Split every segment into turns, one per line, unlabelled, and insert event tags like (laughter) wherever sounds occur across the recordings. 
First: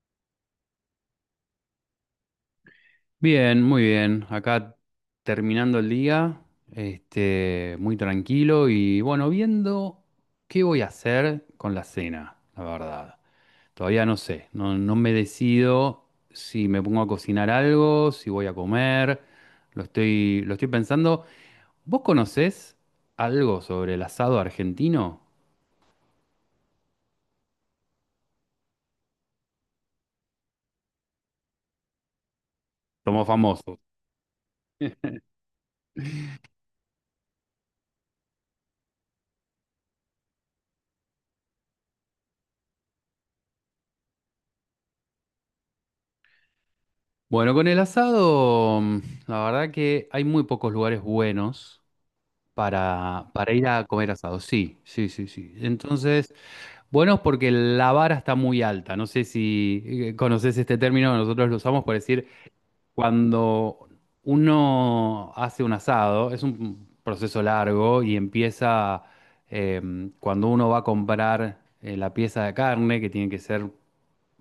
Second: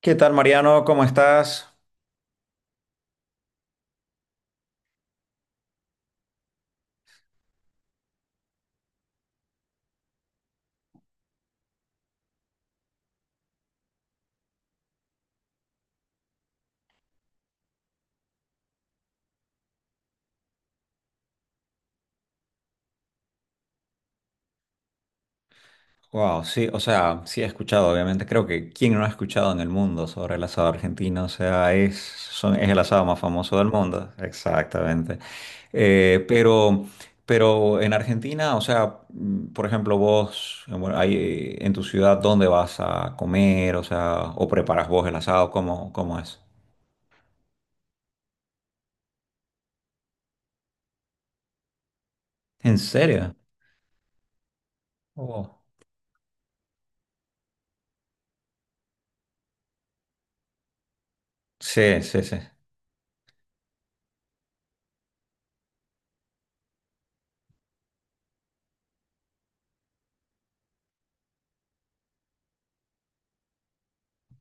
¿Qué tal, Mariano? ¿Cómo estás?
Bien, muy bien. Acá terminando el día, muy tranquilo y bueno, viendo qué voy a hacer con la cena, la verdad. Todavía no sé, no, no me decido si me pongo a cocinar algo, si voy a comer, lo estoy pensando. ¿Vos conocés algo sobre el asado argentino?
Wow, sí, o sea, sí he escuchado, obviamente. Creo que quién no ha escuchado en el mundo sobre el asado argentino, o sea, es el asado más
Somos
famoso del
famosos.
mundo. Exactamente. Eh, pero, pero en Argentina, o sea, por ejemplo, vos, bueno, ahí, en tu ciudad, ¿dónde vas a comer? O sea, ¿o preparas vos el asado? Cómo es?
Bueno, con el asado, la verdad que hay muy pocos lugares buenos.
¿En
Para,
serio?
para ir a comer asado, sí, sí, sí, sí.
Oh.
Entonces, buenos porque la vara está muy alta. No sé si conoces este término, nosotros lo usamos por
Sí, sí,
decir
sí.
cuando uno hace un asado, es un proceso largo y empieza cuando uno va a comprar la pieza de carne, que tiene que ser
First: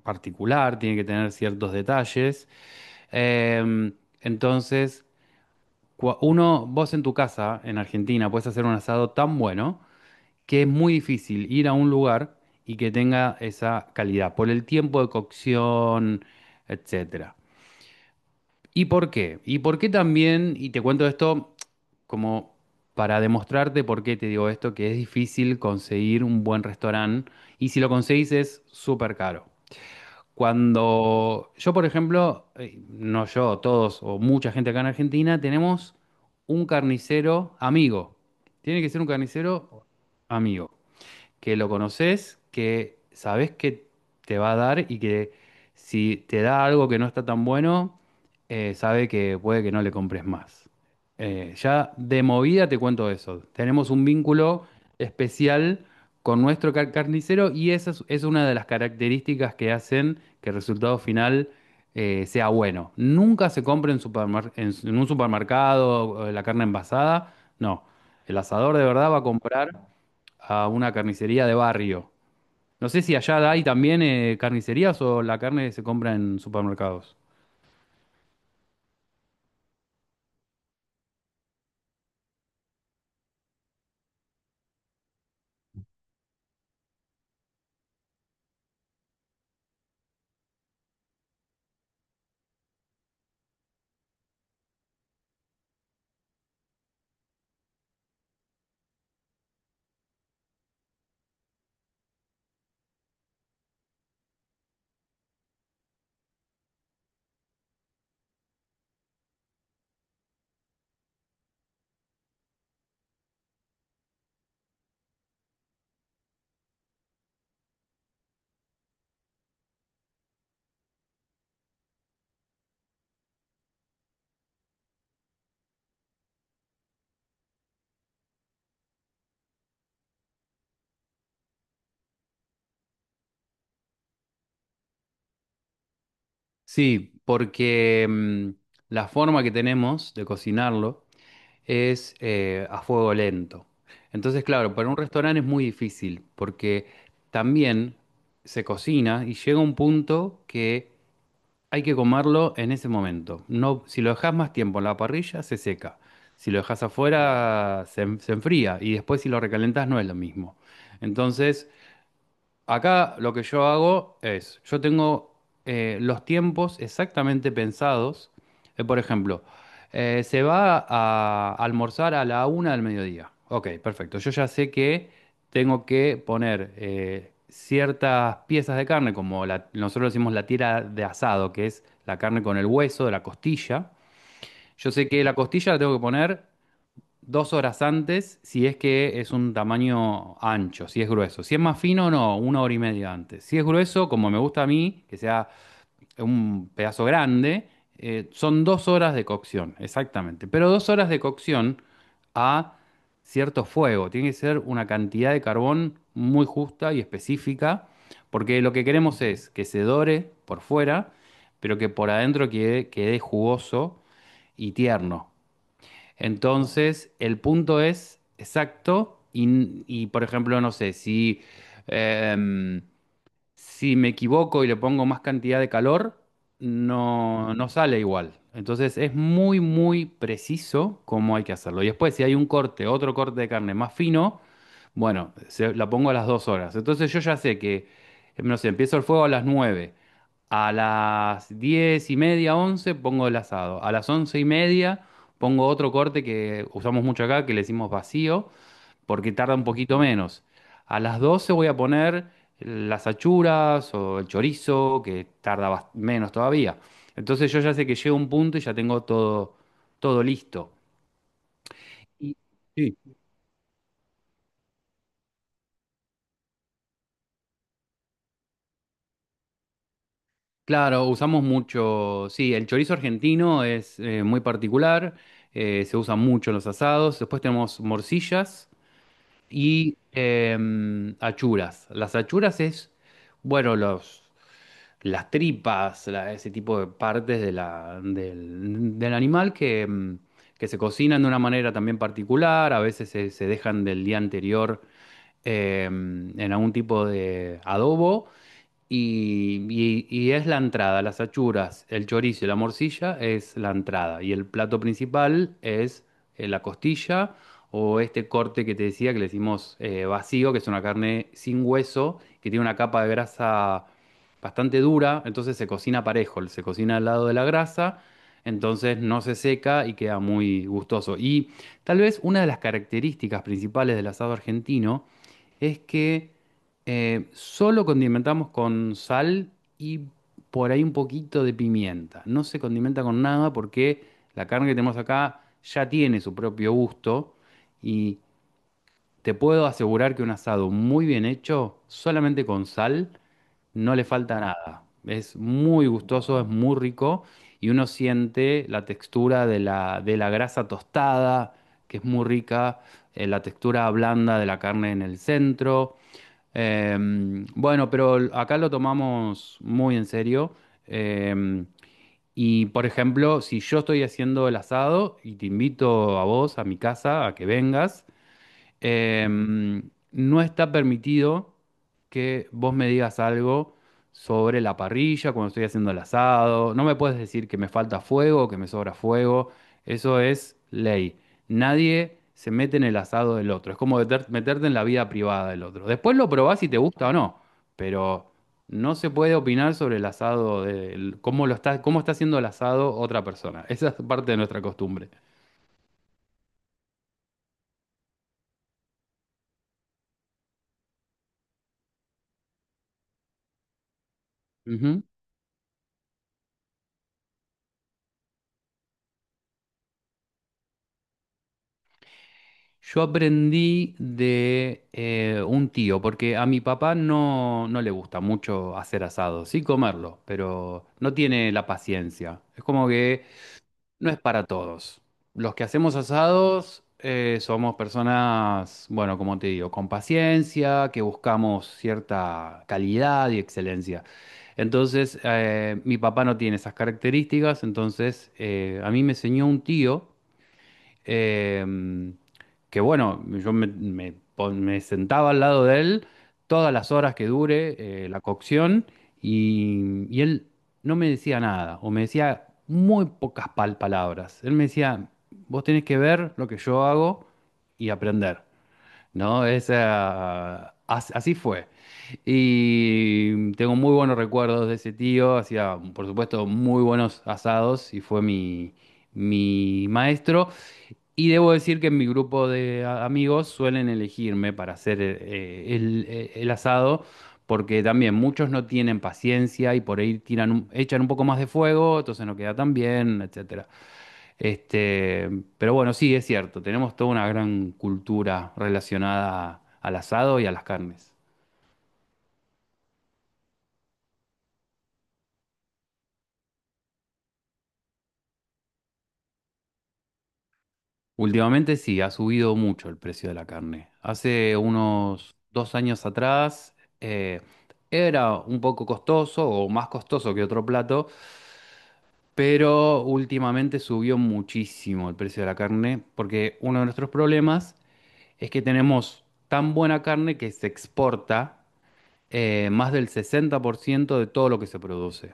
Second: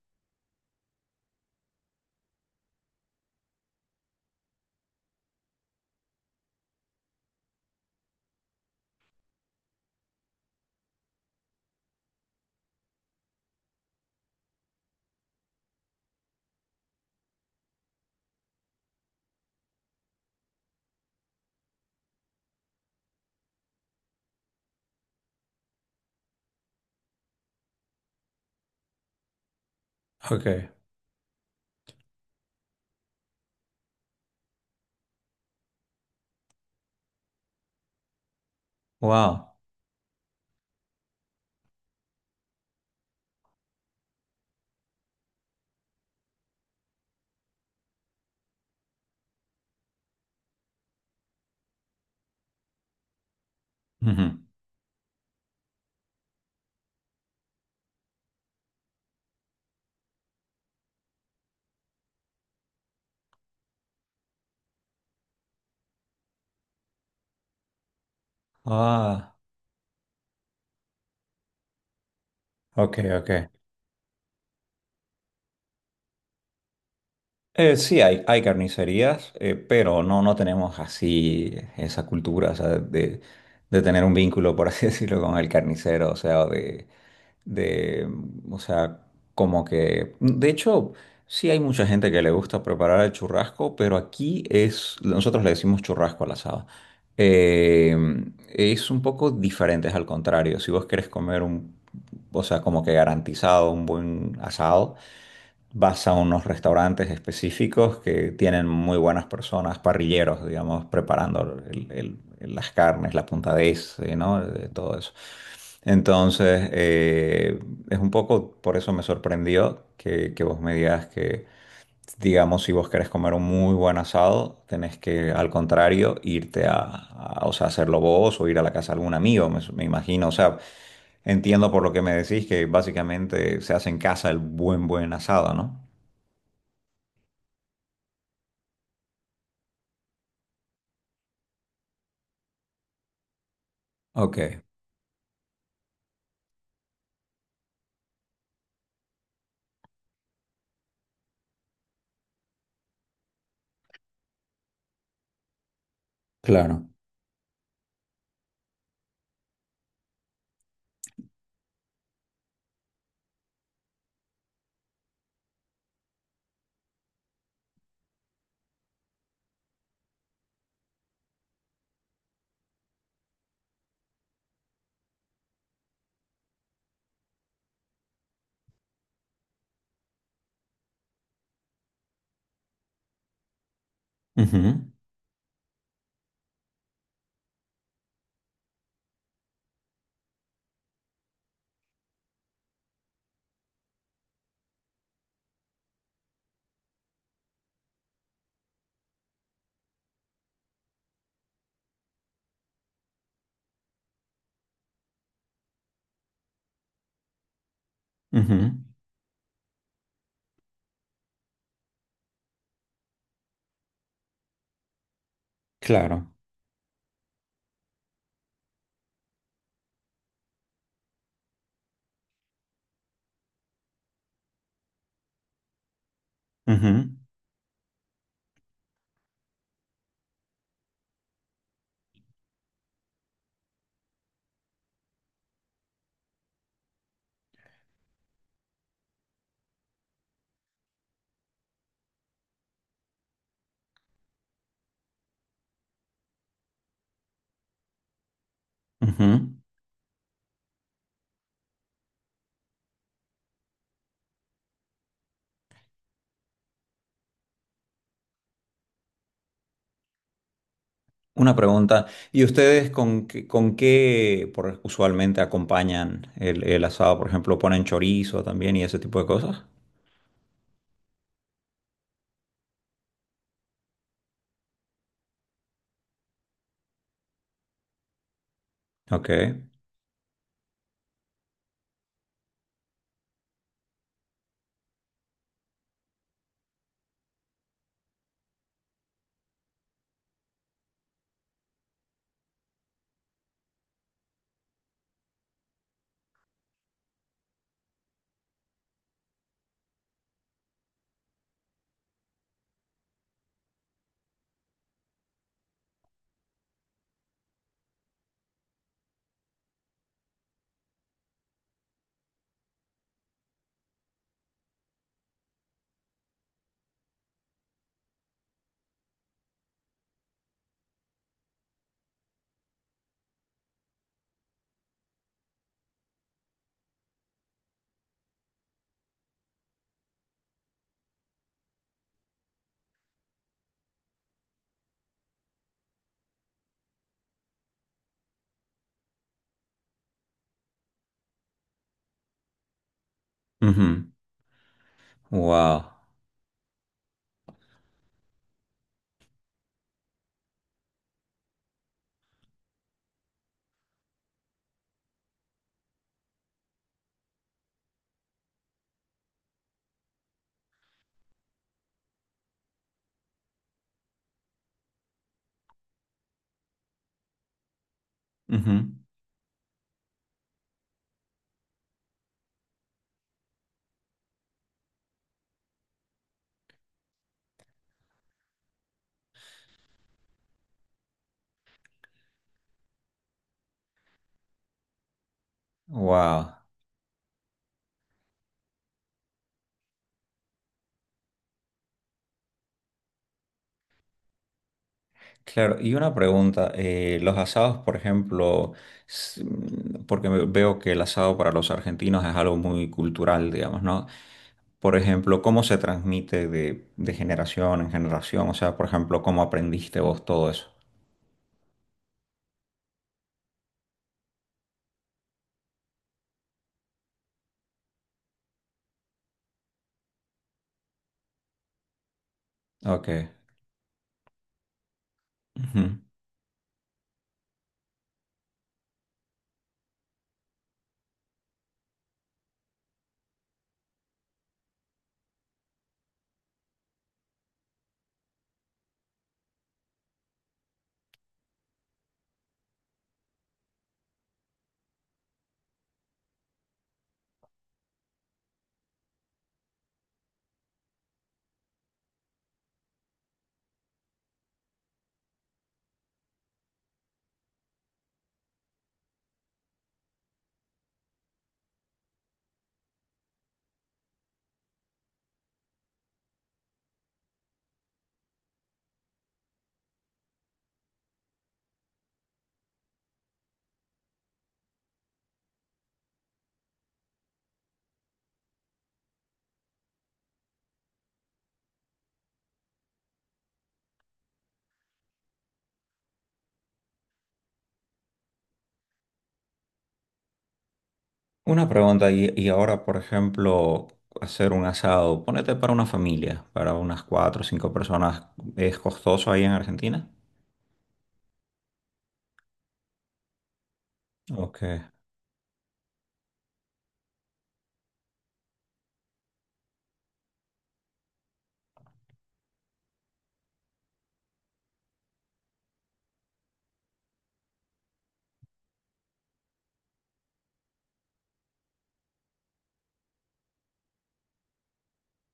particular, tiene que tener ciertos detalles. Eh, entonces, uno, vos en tu casa, en Argentina, puedes hacer un asado tan bueno que es muy difícil ir a un lugar y que tenga esa calidad por el tiempo de cocción, etcétera. ¿Y por qué? ¿Y por qué también? Y te cuento esto como para demostrarte por qué te digo esto, que es difícil conseguir un buen restaurante y si lo conseguís es súper caro.
Ok.
Cuando yo, por ejemplo, no yo, todos o mucha gente acá en Argentina, tenemos un carnicero amigo. Tiene que ser un
Wow.
carnicero amigo que lo conoces, que sabes que te va a dar y que si te da algo que no está tan bueno, sabe que puede que no le compres más. Ya de movida te cuento eso. Tenemos un
Ujú.
vínculo especial con nuestro carnicero y esa es una de las características que hacen que el resultado final sea bueno. Nunca se compra en un supermercado la carne envasada, no. El asador de verdad va a
Ah,
comprar a una carnicería de barrio. No
ok,
sé si allá
ok.
hay también carnicerías o la carne se compra en supermercados.
Sí, hay carnicerías, pero no tenemos así esa cultura, o sea, de tener un vínculo, por así (laughs) decirlo, con el carnicero, o sea, de, o sea, como que, de hecho, sí hay mucha gente que le gusta preparar el churrasco, pero aquí es, nosotros le decimos churrasco al asado. Eh, es un poco diferente, es al contrario, si vos querés comer o sea, como que garantizado un buen asado vas a unos restaurantes específicos que tienen muy buenas personas, parrilleros, digamos, preparando las carnes, la puntadez, ¿no? De todo eso. Entonces, es un poco, por eso me sorprendió que vos me digas que, digamos, si vos querés comer un muy buen asado, tenés que, al contrario, irte a, o sea, hacerlo vos o ir a la casa de algún amigo, me imagino, o sea, entiendo por lo que me decís que básicamente se hace en casa el buen asado, ¿no?
Sí, porque la forma que tenemos de cocinarlo es a fuego lento.
Ok,
Entonces, claro, para un restaurante es muy difícil porque también se cocina y llega un punto que hay que comerlo en ese momento. No, si lo dejas más tiempo en la parrilla, se seca. Si lo dejas
claro.
afuera, se enfría. Y después si lo recalentas, no es lo mismo. Entonces, acá lo que yo hago es, yo tengo los tiempos exactamente pensados. Por ejemplo, se va a almorzar a la 1 del mediodía. Ok, perfecto. Yo ya sé que tengo que poner ciertas piezas de carne, como nosotros decimos la tira de asado, que es la carne con el hueso, de la costilla.
Ujú,
Yo sé que la costilla la tengo que poner 2 horas antes si es que es un tamaño ancho, si es grueso. Si es más fino, no, 1 hora y media antes. Si es grueso, como me gusta a mí, que sea un pedazo grande, son 2 horas de cocción, exactamente. Pero 2 horas de cocción a cierto fuego. Tiene que ser una cantidad de carbón muy justa y específica,
ujú,
porque lo que queremos es que se dore por fuera, pero que por adentro quede jugoso y tierno.
claro.
Entonces, el punto es exacto y, por ejemplo, no sé, em, si me equivoco y le pongo más cantidad de calor,
Ujú,
no, no sale igual. Entonces es muy, muy preciso cómo hay que hacerlo. Y después, si hay un corte, otro corte de carne más fino, bueno, la pongo a las 2 horas. Entonces yo ya sé que, no sé, empiezo el fuego a las 9. A las 10:30, once, pongo el asado. A las 11:30 pongo otro corte que usamos mucho acá, que le decimos vacío, porque tarda
ujú.
un poquito menos. A las 12 voy a poner las achuras o el chorizo, que tarda menos todavía. Entonces yo ya sé que llega un punto y ya tengo todo, todo listo.
Una pregunta.
Y-
¿Y ustedes
Sí.
con qué usualmente acompañan el asado? Por ejemplo, ¿ponen chorizo también y ese tipo de cosas?
Claro, usamos mucho, sí, el chorizo argentino es muy particular, se usa mucho en los asados. Después tenemos morcillas
Ok.
y achuras. Las achuras es, bueno, los las tripas, ese tipo de partes del animal que, que se cocinan de una manera también particular, a veces se dejan del día anterior en algún tipo de adobo y es la entrada, las achuras, el chorizo y la morcilla es la entrada. Y el plato principal es la costilla o este corte que te decía que le decimos vacío, que es una carne sin hueso, que tiene una capa de grasa bastante dura, entonces se cocina parejo, se cocina al lado de la grasa, entonces no se seca y queda muy gustoso. Y tal vez una de las características principales del asado argentino es que solo condimentamos con sal y por ahí un poquito de pimienta. No se condimenta con nada porque la carne que tenemos acá ya tiene su propio gusto y te puedo asegurar que un asado muy bien hecho, solamente con sal, no le
Ujú.
falta nada. Es muy
Wow.
gustoso, es muy rico y uno siente la textura de la grasa tostada, que es muy rica, la textura blanda de la carne en el centro. Bueno, pero acá lo tomamos muy en serio. Em, y por ejemplo, si yo estoy haciendo el asado y te invito a vos a mi casa a que vengas,
Ujú.
eh, no está permitido que vos me digas algo sobre la parrilla, cuando estoy haciendo el asado. No me puedes decir que me falta fuego o que me sobra fuego. Eso es ley. Nadie se mete en el asado del otro. Es como meterte en la vida privada del otro. Después lo
Wow.
probás si te gusta o no, pero no se puede opinar sobre el asado cómo lo está, cómo está haciendo el asado otra persona. Esa es parte de nuestra costumbre.
Claro, y una pregunta, los asados, por ejemplo, porque veo que el asado para los argentinos es algo muy cultural, digamos, ¿no? Por
Ujú.
ejemplo, ¿cómo se transmite de generación en generación? O sea, por ejemplo, ¿cómo aprendiste vos todo eso?
Yo aprendí de un tío, porque a mi papá no, no le gusta mucho hacer asado, sí comerlo, pero no tiene la paciencia. Es como
Ok.
que no es para todos. Los que hacemos
Ujú.
asados somos personas, bueno, como te digo, con paciencia, que buscamos cierta calidad y excelencia. Entonces, mi papá no tiene esas características, entonces a mí me enseñó un tío em, que bueno, yo me sentaba al lado de él todas las horas que dure la cocción y él no me decía nada o me decía muy pocas palabras. Él me decía, vos tenés que ver lo que yo hago y aprender, ¿no? Así fue. Y tengo muy buenos recuerdos de ese tío, hacía por supuesto muy buenos asados y fue mi maestro. Y debo decir que en mi grupo de amigos suelen elegirme para hacer el asado, porque también muchos no tienen paciencia y por ahí echan un poco más de fuego, entonces no queda tan bien, etcétera. Este, pero bueno, sí, es cierto, tenemos toda una gran cultura relacionada al asado y a las carnes.
Una pregunta, y ahora, por ejemplo, hacer un asado, ponete para una familia, para unas cuatro o cinco personas, ¿es costoso ahí en Argentina?
Últimamente sí, ha subido mucho el precio de la carne. Hace
Ok,
unos 2 años atrás, era un poco costoso o más costoso que otro plato, pero últimamente subió muchísimo el precio de la carne, porque uno de nuestros problemas es que tenemos tan buena carne que se exporta más del 60% de todo lo que se produce.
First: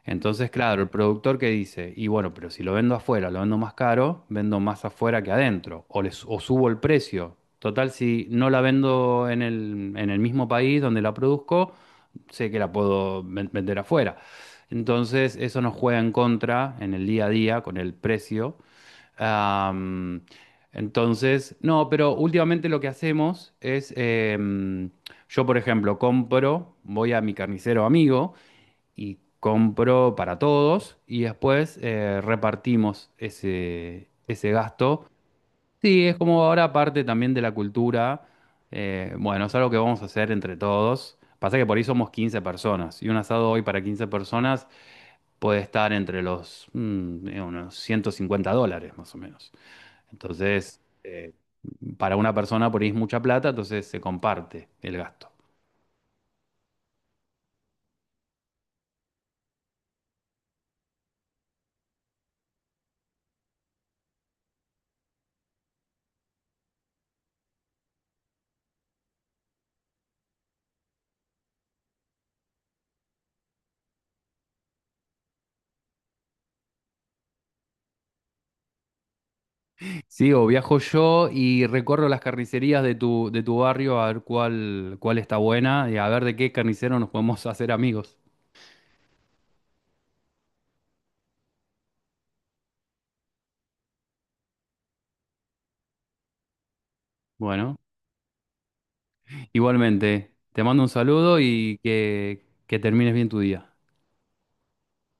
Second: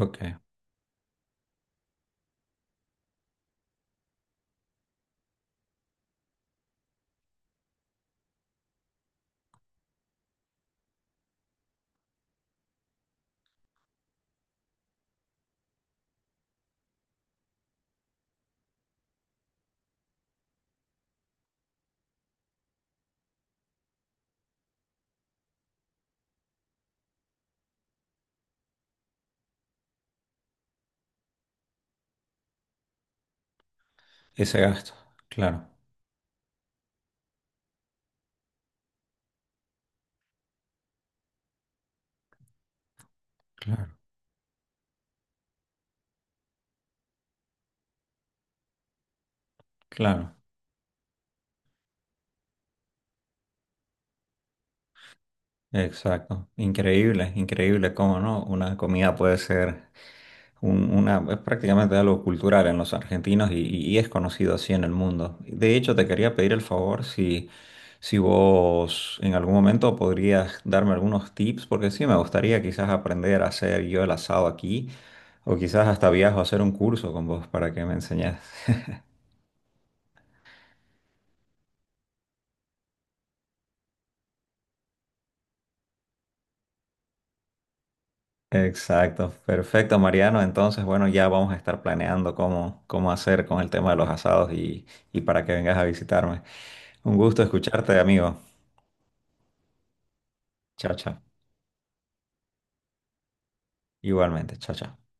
ok.
Entonces, claro, el productor que dice, y bueno, pero si lo vendo afuera, lo vendo más caro, vendo más afuera que adentro, o subo el precio. Total, si no la vendo en el mismo país donde la produzco, sé que la puedo vender afuera. Entonces, eso nos juega en contra en el día a día con el precio. Am, entonces, no, pero últimamente lo que hacemos es, yo por ejemplo, compro, voy a mi carnicero amigo, y compro para todos y después repartimos ese
Ese gasto,
gasto.
claro,
Sí, es como ahora parte también de la cultura. Bueno, es algo que vamos a hacer entre todos. Pasa que por ahí somos 15 personas y un asado hoy para
claro.
15 personas puede estar entre los unos US$150 más o menos.
Claro,
Entonces, para una persona por ahí es mucha plata, entonces se comparte el gasto.
exacto. Increíble, increíble cómo no. Una comida puede ser es prácticamente algo cultural en los argentinos y es conocido así en el mundo. De hecho, te quería pedir el favor si, si vos en algún momento podrías darme algunos tips, porque sí, me gustaría quizás aprender a hacer yo el asado aquí, o quizás hasta viajo a hacer un curso con vos para que me enseñes.
Sí, o viajo yo y recorro las carnicerías de tu barrio a ver cuál está buena y a ver de qué carnicero nos podemos (laughs) hacer amigos.
Exacto, perfecto, Mariano. Entonces, bueno, ya vamos a estar planeando cómo hacer con el tema de los asados y para que vengas a visitarme. Un gusto
Bueno,
escucharte, amigo.
igualmente, te mando un
Chao, chao.
saludo y que termines bien tu día.
Igualmente, chao, chao.